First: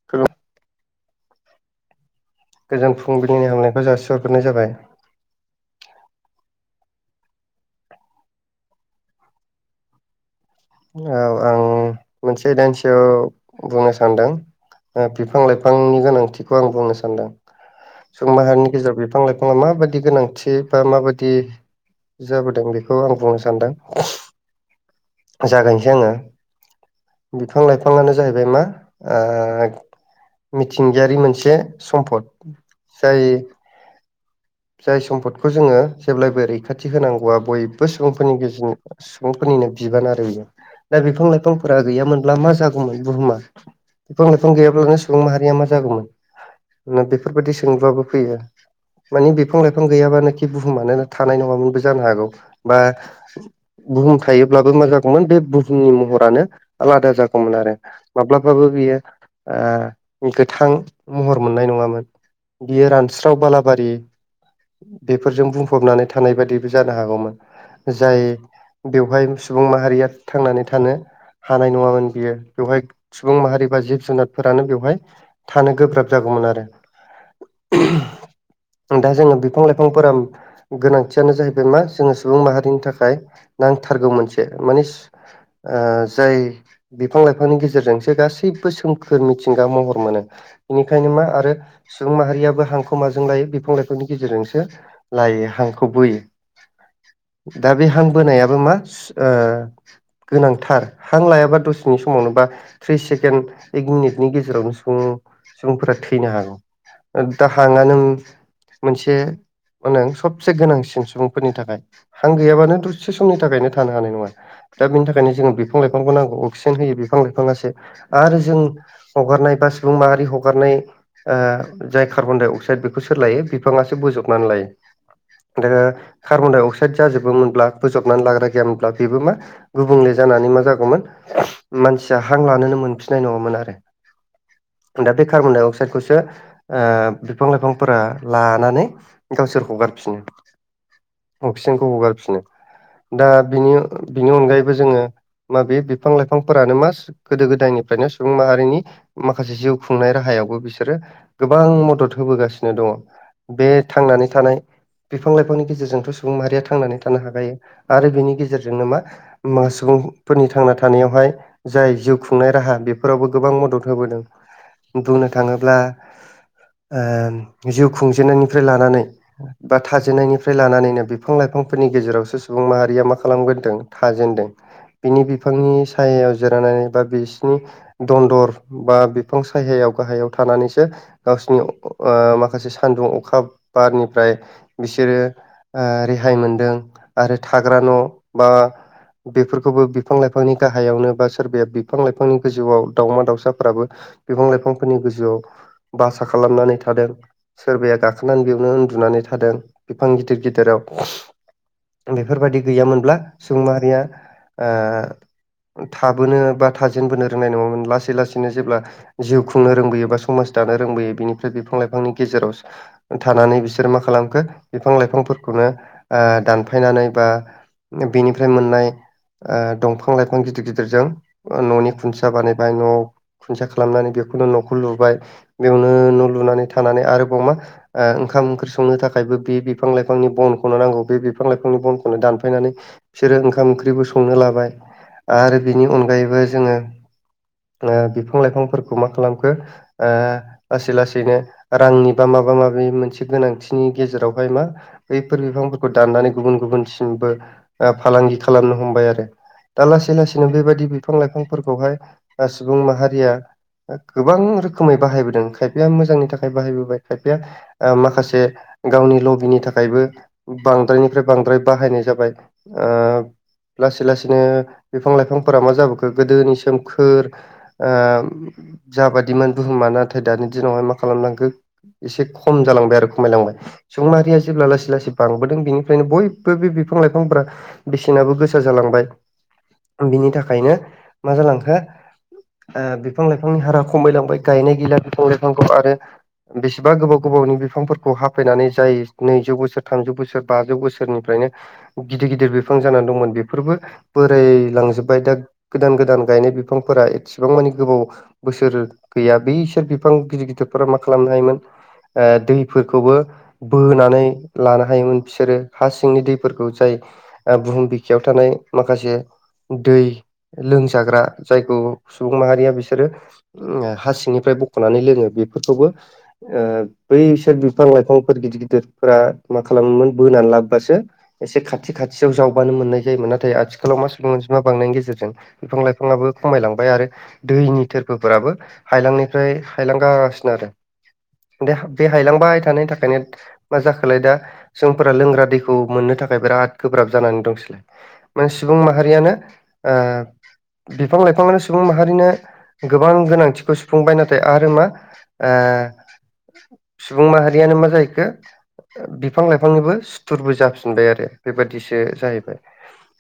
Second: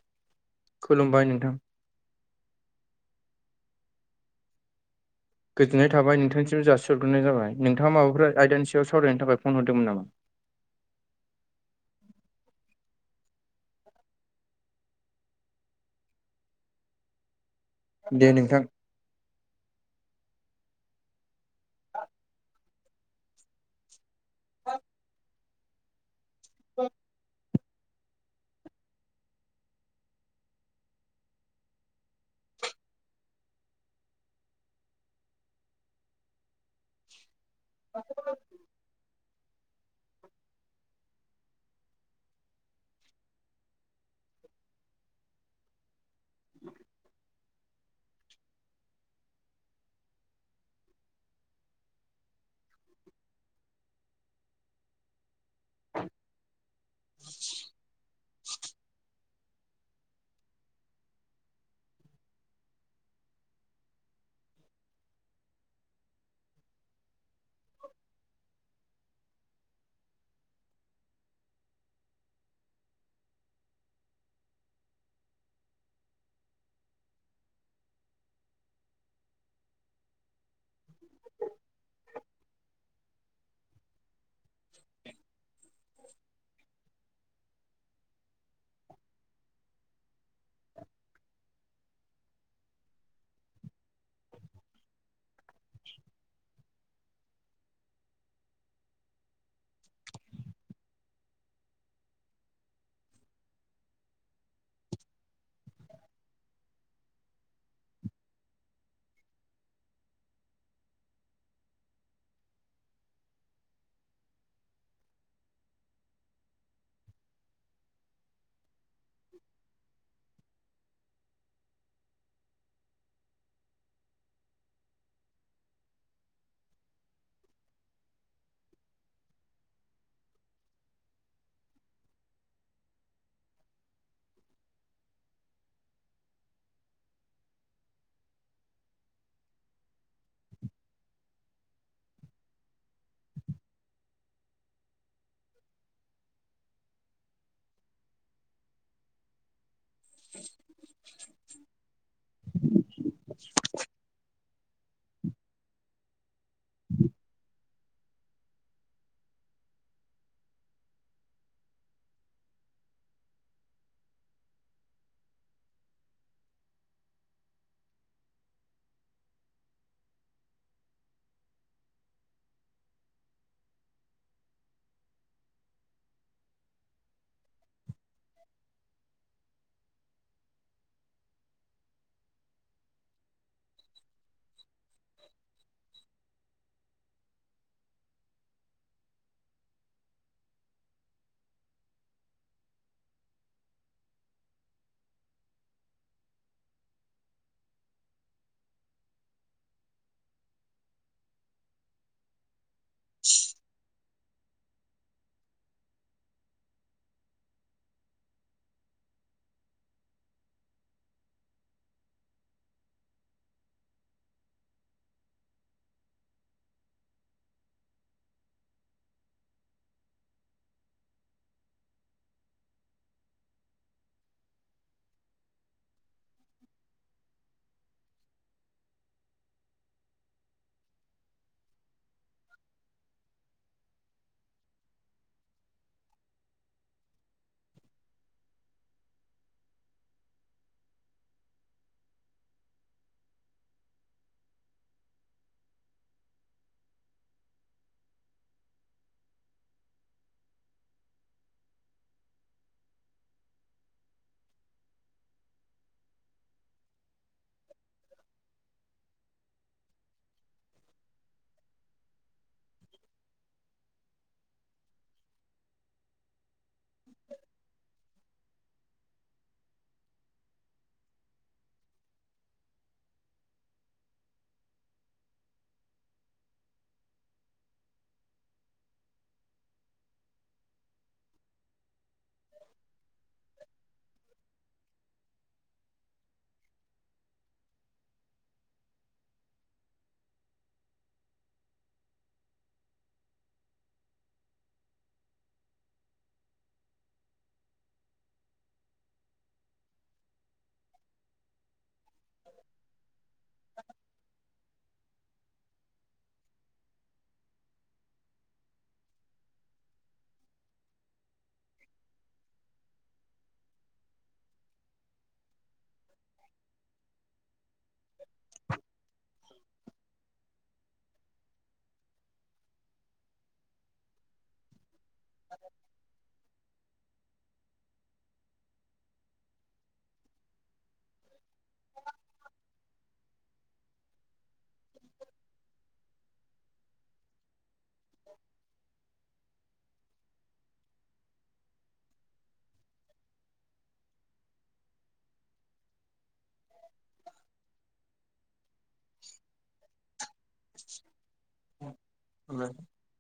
[unintelligible] खुलुमबाय नोंथां। गोजोन फुंबिलिनि हामलायनायखौ जासिहरग्रोनाय जाबाय। गोजोननाय थाबाय नोंथांनिसिम जासिहरग्रोनाय जाबाय नोंथाङा माबाफोर आयदानि सायाव सावरायनो थाखाय फन हरदोंमोन नामा? औ आं मोनसे दानसेयाव बुंनो सानदों। बिफां लाइफांनि गोनांथिखौ आं बुंनो सानदों दे सुबुं नोंथां माहारिनि गेजेराव बिफां लाइ फांआ माबायदि गोनांथि बा माबायदि जाबोदों बेखौ आं बुंनो सानदों। जागायनिसै आङो। [inaudible] बिफां लाइफाङानो जाहैबाय मा ओ मिथिंगायारि मोनसे सम्पद जाय जाय सम्पदखो जोङो जेब्लायबो रैखाथि होनांगौआ बयबो सुबुंफोरनि सुबुंफोरनिनो बिबान आरो बियो दा बिफां लाइफांफोरा गैयामोनब्ला मा जागौमोन बुहुमा? बिफां लाइफां गैयाब्लानो सुबुं माहारिया मा जागौमोन बेफोरबायदि सोंलुआबो फैयो। माने बिफां लाइफां गैयाबानोखि बुहुमानो थानाय नङामोनबो जानो हागौ बा बुहुम थायोब्लाबो मा जागौमोन बे बुहुमनि महरानो आलादा जागौमोन आरो। माब्लाबाबो बियो ओ गोथां महर मोननाय नङामोन। बियो रानस्राव बालाबारि बेफोरजों बुंफबनानै थानाय बादिबो जानो हागौमोन। जाय बेवहाय सुबुं माहारिया थांनानै थानो हानाय नङामोन बियो बेवहाय सुबुं माहारि बा जिब जुनारफोरानो बेवहाय थानो गोब्राब जागौमोन आरो। दा जोङो बिफां लाइफांफोरा गोनांथियानो जाहैबाय मा जोङो सुबुं माहारिनि थाखाय नांथारगौ मोनसे माने ओ जाय बिफां लाइफांनि गेजेरजोंसो गासैबो सोमखोर मिथिंगा महर मोनो। बेनिखायनो मा आरो सुबुं माहारियाबो हांखौ माजों लायो बेफोर फां लायफांनि गेजेरजोंसो लायो हांखौ बोयो। दा बे हांबोनायाबो मा सु ओ गोनांथार हां लायाबा दसेनि समावनोबा थ्रि सेकेण्ड एक मिनिटनि गेजेरावनो सुबुं सुबुंफोरा थैनो हागौ। दा हाङानो मोनसे मा नों सबसे गोनांसिन सुबुंफोरनि थाखाय हां गैयाबानो दरसे समनि थाखायनो थानो हानाय नङा। दा बिनि थाखायनो जोङो बिफां लाइफांखौ नांगौ अक्सिजेन होयो बिफां लाइफाङासो। आरो जों हगारनाय बा सुबुं माहारि हगारनाय ओ जाय कार्बन डाइ अक्साइड बेखौ सोर लायो? बिफाङासो बोजबनानै लायो। [unintelligible] कार्बन डाइ अक्साइड जाजोबोमोनब्ला बोजबनानै लाग्रा गैयामोनब्ला बेबो मा गुबुंले जानानै मा जागौमोन मानसिया हां लानोनो मोनफिननाय नङामोन आरो। दा बे कार्बन डाइ अक्साइडखौसो ओ बिफां लाइफांफोरा लानानै गावसोर हगारफिनो अक्सिजेनखौ हगारफिनो। दा बिनि बिनि अनगायैबो जोङो माबे बिफां लाइफांफोरानो मा सो गोदो गोदायनिफ्रायनो सुबुं माहारिनि माखासे जिउ खुंनाय राहायावबो बिसोरो गोबां मद'द होबोगासिनो दङ। [inaudible] बे थांनानै थानाय बिफां लाइफांनि गेजेरजोंथ' सुबुं माहारिया थांनानै थानो हाखायो। आरो बिनि गेजेरजोंनो मा मो सुबुंफोरनि थांना थानायावहाय जाय जिउ खुंनाय राहा बेफोरावबो गोबां मद'द होबोदों। बुंनो थाङोब्ला आ जिउ खुंजेननायनिफ्राय लानानै बा थाजेननायनिफ्राय लानानैनो बिफां लाइफांफोरनि गेजेरावसो सुबुं माहारिया मा खालामग्रोदों थाजेनदों। बिनि बिफांनि सायायाव जिरायनानै बा बिसिनि दन्दर बा बिफां सायहायाव गाहायाव थानानैसो गावसिनि अ' ओ मा खासे सान्दुं अखा बारनिफ्राय बिसोरो ओ रेहाय मोनदों। आरो थाग्रा न' बा बेफोरखौबो बिफां लाइफांनि गाहायावनो बा सोरबाया बिफां लाइफांनि गोजौआव दावमा दाउसाफोराबो बिफां लाइफांफोरनि गोजौआव बासा खालामनानै थादों। सोरबाया गाखोनानै बेयावनो उन्दुनानै थादों। बिफां गिदिर गिदिराव। बेफोरबायदि गैयामोनब्ला सुबुं माहारिया ओ ओ थाबोनो बा थाजेनबोनो रोंनाय नङामोन। लासै लासैनो जेब्ला जिउ खुंनो रोंबोयो बा समाज दानो रोंबोयो। बिनिफ्राय बिफां लाइफांनि गेजेराव ओ थानानै बिसोर मा खालामखो बिफां लाइफांफोरखौनो ओ दानफायनानै बा बेनिफ्राय मोननाय आ दंफां लाइफां गिदिर गिदिरजों ओ न'नि खुन्थिया बानायबाय न'। खुन्थिया खालामनानै बेखौनो न'खौ लुबाय, बेयावनो न' लुनानै थानानै, आरोबाव मा ओ ओंखाम ओंख्रि संनो थाखायबो बे बिफां लाइफांनि बनखौनो नांगौ। बे बिफां लाइफांनि बनखौनो दानफायनानै बिसोरो ओंखाम ओंख्रिबो संनो लाबाय आरो बिनि अनगायैबो जोङो। नो बिफां लाइफांफोरखौ मा खालामखो ओ लासै लासैनो रांनि बा माबा माबि मोनसे गोनांथिनि गेजेरावहाय मा बैफोर बिफांफोरखौ दाननानै गुबुन गुबुनसिमबो ओ फालांगि खालामनो हमबाय आरो। दा लासै लासैनो बेबायदि बिफां लाइफांफोरखौहाय ओ सुबुं माहारिया ओ गोबां रोखोमै बाहायबोदों, खायफाया मोजांनि थाखाय बाहायबोबाय खायफाया आ माखासे गावनि लबिनि थाखायबो बांद्रायनिफ्राय बांद्राय बाहायनाय जाबाय। ओ लासै लासैनो बिफां लाइफांफोरा मा जाबोखो गोदोनि सोमखोर ओ जाबादिमोन बुहुमा नाथाय दानि दिनावहाय मा खालामलांखो एसे खम जालांबाय आरो खमाय लांबाय। सुबुंमाहारिया जेब्ला लासै लासै बांबोदों, बिनिफ्रायनो बयबो बे बिफां लाइफांफोरा बिसिनाबो गोसा जालांबाय बिनि थाखायनो मा जालांखो ओ बिफां-लाइफांनि हारा खमायलांबाय गायनाय गैला बिफां-लाइफांखौ आरो बेसेबा गोबाव गोबावनि बिफांफोरखौ हाफायनानै जाय नैजौ बोसोर, थामजौ बोसोर, बाजौ बोसोरनिफ्रायनो गिदिर गिदिर बिफां जानानै दंमोन बेफोरबो बोराय लांजोब्बाय दा गोदान गोदान गायनाय बिफांफोरा एसेबां मानि गोबाव बोसोर गैया बै इसोर बिफां गिदिर गिदिरफोरा मा खालामनो हायोमोन दैफोरखौबो बोनानै लानो हायोमोन बिसोरो हा सिंनि दैफोरखौ जाय बुहुम बिखायाव थानाय माखासे दै लोंजाग्रा जायखौ सुबुं माहारिया बिसोरो ओम हासिंनिफ्राय बख'नानै लोङो बेफोरखौबो ओ बैसोर बिफां-लाइफांफोर गिदिर गिदिरफोरा मा खालामोमोन बोनानै लाबोब्लासो एसे खाथि खाथियाव जावबानो मोननाय जायोमोन नाथाय आथिखालाव मा सुबुं अनजिमा बांनायनि गेजेरजों बिफां-लाइफाङाबो खमायलांबाय आरो दैनि थोरफोफोराबो हायलांनायफ्राय हायलां गासिनो आरो दे बे हायलांबाय थानायनि थाखायनो मा जाखोलाय दा सुबुंफोरा लोंग्रा दैखौ मोननो थाखाय बिराद गोब्राब जानानै दंसैलाय माने सुबुं माहारियानो बिफां लाइफाङानो सुबुं माहारिनो गोबां गोनांथिखौ सुफुंबाय नाथाय आरो मा ओ सुबुं माहारियानो मा जाहैखो बिफां-लाइफांनिबो सुथुरबो जाफिनबाय आरो बेबायदिसो जाहैबाय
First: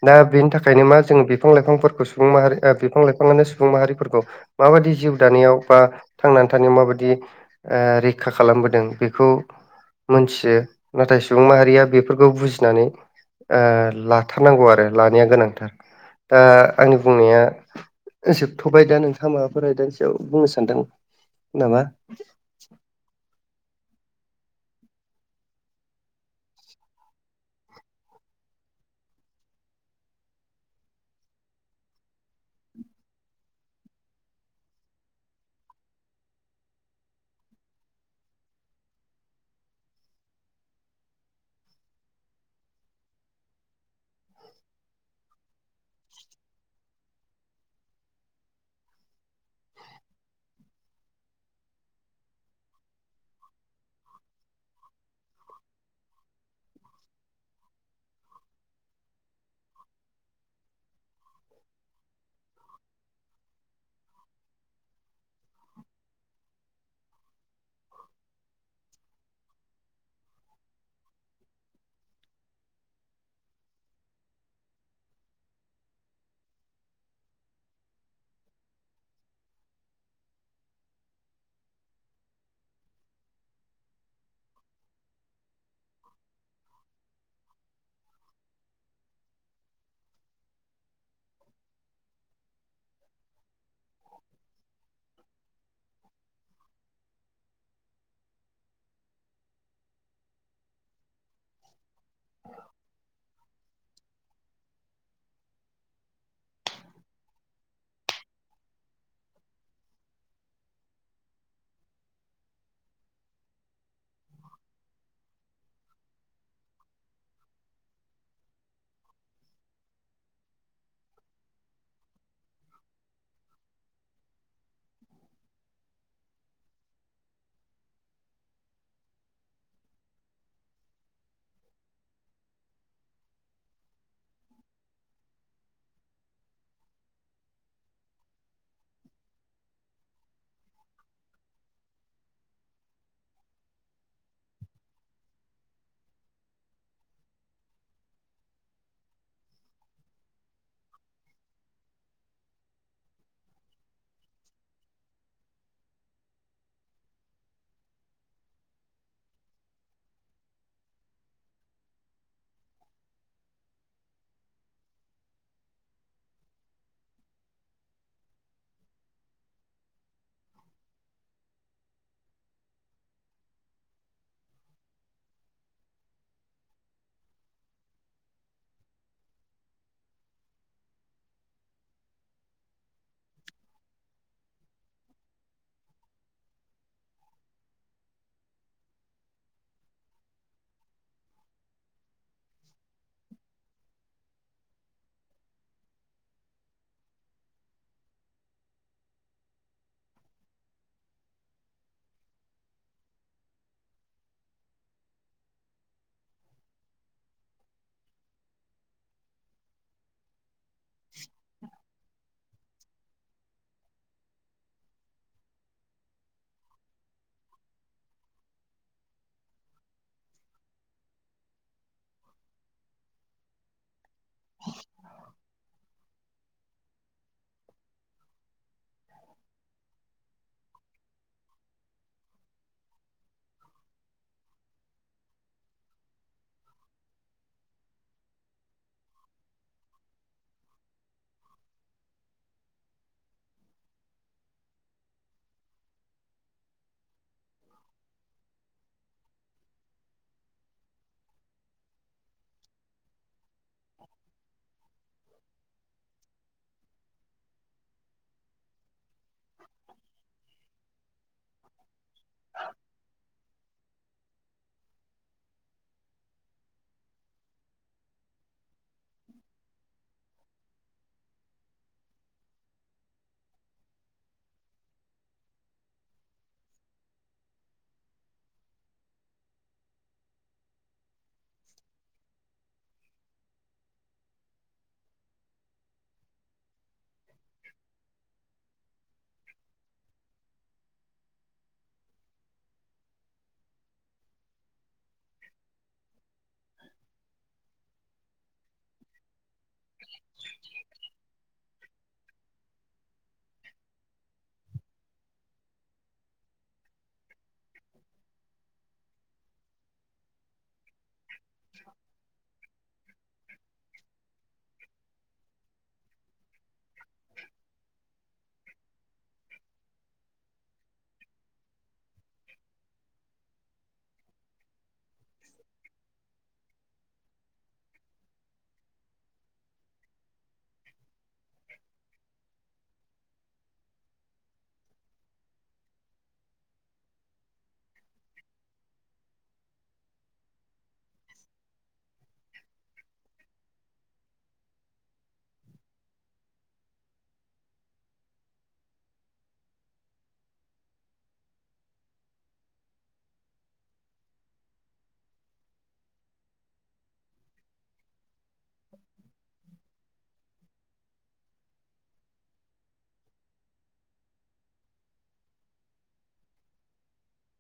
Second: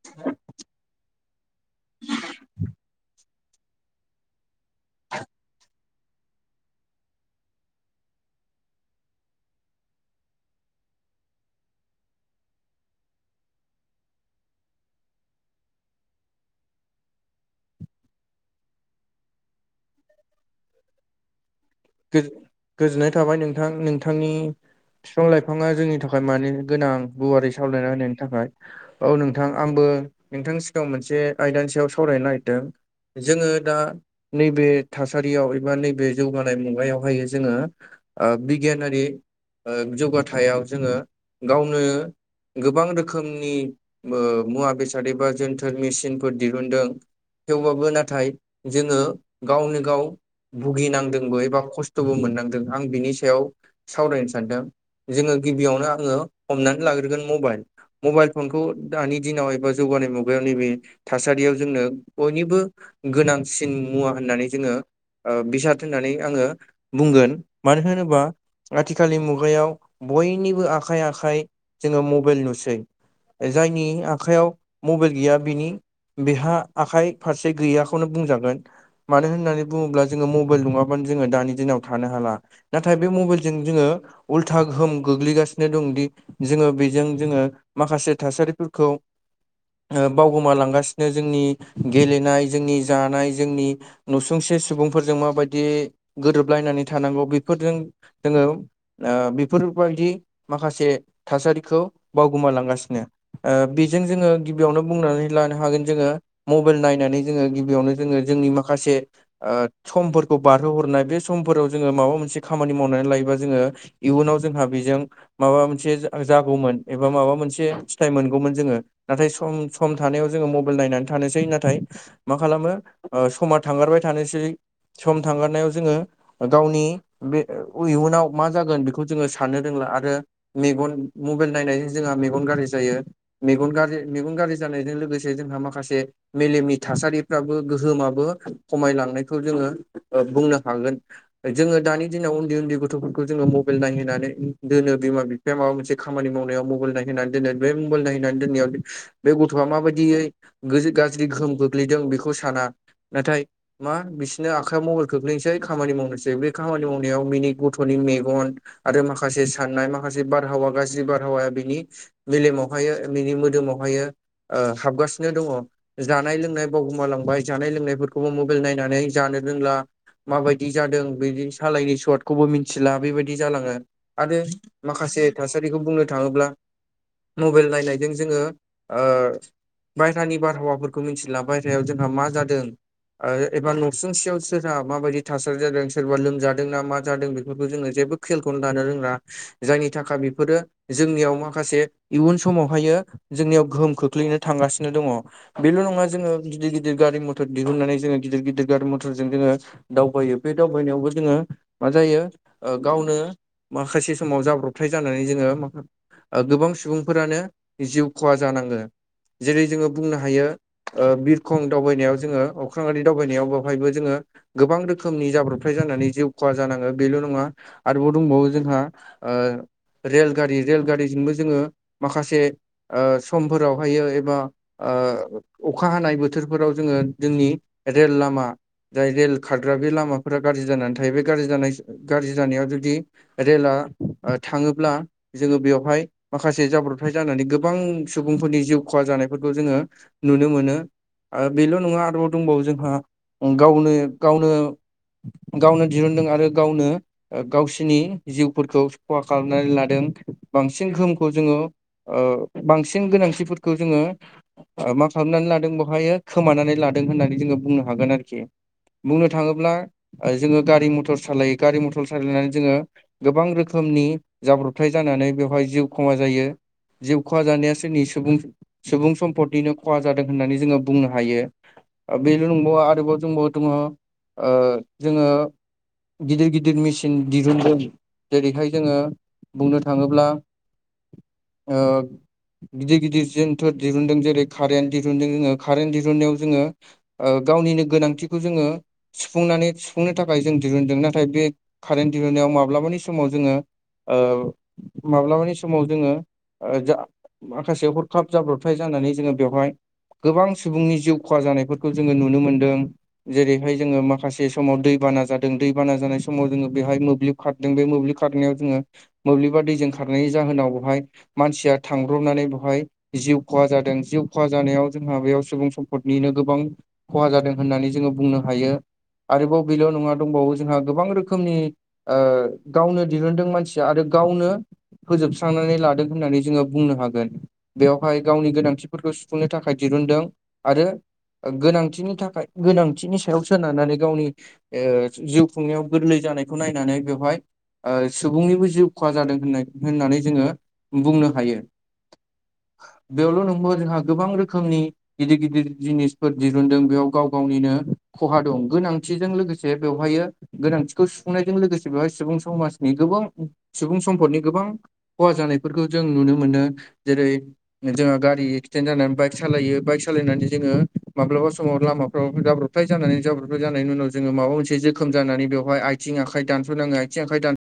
दा बेनि थाखायनो मा जोङो बिफां-लाइफांफोरखौ सुबुं माहारि ओ बिफां लाइफाङानो सुबुं माहारिफोरखौ माबादि जिउ दानायाव बा थांनानै थानो माबादि रैखा खालामबोदों बेखौ मोनथियो नाथाय सुबुं माहारिया बेफोरखौ बुजिनानै ओ लाथारनांगौ आरो लानाया गोनांथार ओ आंनि बुंनाया जोबथ'बाय दा नोंथाङा माबाफोर आयदानि सायाव बुंनो सानदों नामा गो गोजोननाय थाबाय नोंथां नोंथांनि फिफां-लाइफाङा जोंनि थाखाय मानि गोनां गुवारै सावरायना होनायनि थाखाय औ नोंथां आंबो नोंथांनि सिगाङाव मोनसे आयदानि सायाव सावरायनो नागिरदों जोङो दा नैबे थासा थासारियाव एबा नैबे जौगानाय मुगायावहायो जोङो बिगियानारि ओ जौगाथायाव जोङो गावनो गोबां रोखोमनि ओ मुवा बेसाद एबा जोनथोर मेसिनफोर दिहुनदों थेवबाबो नाथाय जोङो गावनो गाव भुगिनांदोंबो एबा खस्थ'बो मोननांदों आं बिनि सायाव सावरायनो सानदों जोङो गिबियावनो आङो हमनानै लाग्रोगोन मबाइल मबाइल फनखौ दानि दिनाव एबा जौगानाय मुगायाव नैबे थासारियाव जोंनो बयनिबो गोनांसिन मुवा होननानै जोङो ओ बिसाद होननानै आङो बुंगोन मानो होनोबा आथिखालनि मुगायाव बयनिबो आखाइ आखाइ जोङो मबाइल नुसै जायनि आखाइयाव मबाइल गैया बिनि बेहा आखाइ फारसे गैयाखौनो बुंजागोन मानो होननानै बुङोब्ला जोङो मबाइल नङाबानो जोङो दानि दिनाव थानो हाला नाथाय बे मबाइलजों जोङो उल्था गोहोम गोग्लैगासिनो दंदि जोङो बेजों जोङो माखासे थासारिफोरखौ ओ बावगोमालांगासिनो जोंनि गेलेनाय जोंनि जानाय जोंनि न सुंसे सुबुंफोरजों माबायदि गोरोबलायनानै थानांगौ बेफोरजों जोङो ओ बेफोरबायदि माखासे थासारिखौ बावगोमालांगासिनो बेजों जोङो गिबियावनो बुंनानै लानो हागोन जोङो मबाइल नायनानै जोङो गिबियावनो जोङो जोंनि माखासे ओ समफोरखौ बारहोहरनाय बे समफोराव जोङो माबा मोनसे खामानि मावनानै लायोबा जोङो इयुनाव जोंहा बेजों माबा मोनसे जागौमोन एबा माबा मोनसे फिथाइ मोनगौमोन जोङो नाथाय सम सम थानायाव जोङो मबाइल नायनानै थानोसै नाथाय मा खालामो समा थांगारबाय थानोसै सम थांगारनायाव जोङो गावनि बे इयुनाव मा जागोन बेखौ जोङो साननो रोंला आरो मेगन मबाइल नायनानै जोंहा मेगन गाज्रि जायो मेगन गाजरि मेगन गाज्रि जानायजों लोगोसे जोंहा माखासे मेलेमनि थासारिफ्राबो गोहोमाबो खमायलांनायखौ जोङो ओ बुंनो हागोन जोङो दानि दिनाव उन्दै उन्दै गथ'फोरखौ जोङो मबाइल नायहैनानै दोनो बिमा बि बे माबा मोनसे खामानि मावनायाव मबाइल नायहै दोनो बे मबाइल नायहैनानै दोननायाव बे गथ'आ माबायदियै गाज्रि गोहोम खोम गोग्लैदों बेखौ साना नाथाय मा बिसिनो आखाइ मबाइल खोख्लैनोसै खामानि मावनोसै बे खामानि मावनायाव बिनि गथ'नि मेगन आरो माखासे साननाय माखासे बारहावा गाज्रि बारहावाया बिनि मेलेमावहायो बिनि मोदोमावहायो ओ हाबगासिनो दङ' जानाय लोंनाय बावगुमालांबाय जानाय लोंनायफोर [unintelligible] मबाइल नायनानै जानो रोंला माबायदि जादों बिदि सालायनि सटखौबो मिथिला बेबायदि जालाङो आरो माखासे थासारिखौ बुंनो थाङोब्ला मबाइल नायनायजों जोङो ओ बायहानि बारहावाफोरखौ मिथिला बायहेरायाव जोंहा मा जादों आरो एबा न'सुंसेयाव सोरहा माबायदि थासारि जादों सोरबा लोमजादोंना मा जादों बेफोरखौ जोङो जेबो खेलखौनो दानो रोङा जायनि थाखाय बेफोरो जोंनियाव माखासे इयुन समावहायो जोंनियाव गोहोम खोख्लैनो थांगासिनो दङ' बेल' नङा जोङो गिदिर गिदिर गारि मथर दिहुननानै जोङो गिदिर गिदिर गारि मथरजों जोङो दावबायो बे दावबायनायावबो जोङो मा जायो ओ गावनो माखासे समाव जाब्रबथाय जानानै जोङो माख ओ गोबां सुबुंफोरानो जिउ खहा जानाङो जेरै जोङो बुंनो हायो ओ बिरखं दावबायनायाव जोङो अख्रांआरि दावबायनायाव बेवहायबो जोङो गोबां रोखोमनि जाब्रबथाय जानानै जिउ खहा जानाङो बेल' नङा आरोबाव दंबावो जोंहा ओ रेलगारि रेलगारिजोंबो जोङो माखासे ओ समफोरावहायो बा ओ अखा हानाय बोथोरफोराव जोङो जोंनि रेल लामा जाय रेल खारग्रा बे लामाफोरा गाज्रि जानानै थायो बे गाज्रि जानाय गाज्रि जानायाव जुदि रेला थाङोब्ला जोङो बेवहाय माखासे जाब्रबथाय जानानै गोबां सुबुंफोरनि जिउ खहा जानायफोरखौ जोङो नुनो मोनो बेल' नङा आरोबाव दंबावो जोंहा गावनो गावनो गावनो दिहुनदों आरो गावनो ओ गावसोरनि जिउफोरखौ खहा खालामनानै लादों बांसिन गोहोमखौ जोङो ओ बांसिन गोनांथिफोरखौ जोङो ओ मा खालामनानै लादों बहायो खोमानानै लादों नानै होननानै जोङो बुंनो हागोन आरोखि बुंनो थाङोब्ला ओ जोङो गारि मटर सालायो गारि मथर सालायनानै जोङो गोबां रोखोमनि जाब्रबथाय जानानै बेवहाय जिउ खहा जायो जिउ खहा जानाया सोरनि सुबुं सुबुं समपटनिनो खहा जादों होननानै जोङो बुंनो हायो बेल' नंबावा आरोबाव जोंबाव दङ' ओ जोङो गिदिर गिदिर मेसिन दिहुनदों जेरैहाय जोङो बुंनो थाङोब्ला ओ गिदिर गिदिर जोनथोर दिहुनदों जेरै कारेन्ट दिहुनदों जोङो कारेन्ट दिहुननायाव जोङो ओ गावनिनो गोनांथिखौ जोङो सुफुंनानै सुफुंनो थाखाय जों दिरुनदों नाथाय बे कारेन्ट दिरहुननायाव माब्लाबानि समाव जोङो माब्लाबानि समाव जोङो जा माखासे हरखाब जाब्रबथाय जानानै जोङो बेवहाय गोबां सुबुंनि जिउ खहा जानायफोरखौ जोङो नुनो मोन्दों जेरैहाय जोङो माखासे समाव दैबाना जादों दैबाना जानाय समाव जोङो बेवहाय मोब्लिब खारदों बे मोब्लिब खारनायाव जोङो मोब्लिबा दैजों खारनायनि जाहोनावहाय मानसिया थांब्रबनानै बेहाय जिउ खहा जादों जिउ खहा जानायाव जोंहा बेयाव सुबुं सम टनिनो गोबां खहा जादों होननानै जोङो बुंनो हायो। आरोबाव बेल' नङा दंबावो जोंहा गोबां रोखोमनि गावनो दिहुनदों मानसिया आरो गावनो फोजोबस्रांनानै लादों होननानै जोङो बुंनो हागोन। बेवहाय गावनि गोनांथिफोरखौ सुफुंनो थाखाय दिहुनदों आरो गोनांथिनि थाखाय गोनांथिनि सायाव सोनारनानै गावनि जिउ खुंनायाव गोरलै जानायखौ नायनानै बेवहाय सुबुंनिबो जिउ खहा जादों होननाय होननानै जोङो बुंनो हायो बेयावल' नंबौ जोंहा गोबां रोखोमनि गिदिर गिदिर जिनिसफोर दिरुनदों बेयाव गाव गावनिनो खहा दं गोनांथिजों लोगोसे बेवहायो गोनांथिखौ सुफुंनायजों लोगोसे बेवहाय सुबुं समाजनि गोबां सुबुं सम्पदनि गोबां खहा जानायफोरखौ जों नुनो मोनो जेरै जोंहा गारि एक्सिडेन्ट जानानै बाइक सालायो बाइक सालायनानै जोङो माब्लाबा समाव लामाफ्राव जाब्रबथाय जानानै जाब्रबथाय जानायनि उनाव जोङो माबा मोनसे जोखोम जानानै बेवहाय आथिं आखाइ दानस'नाङो आथिं आखाइ दान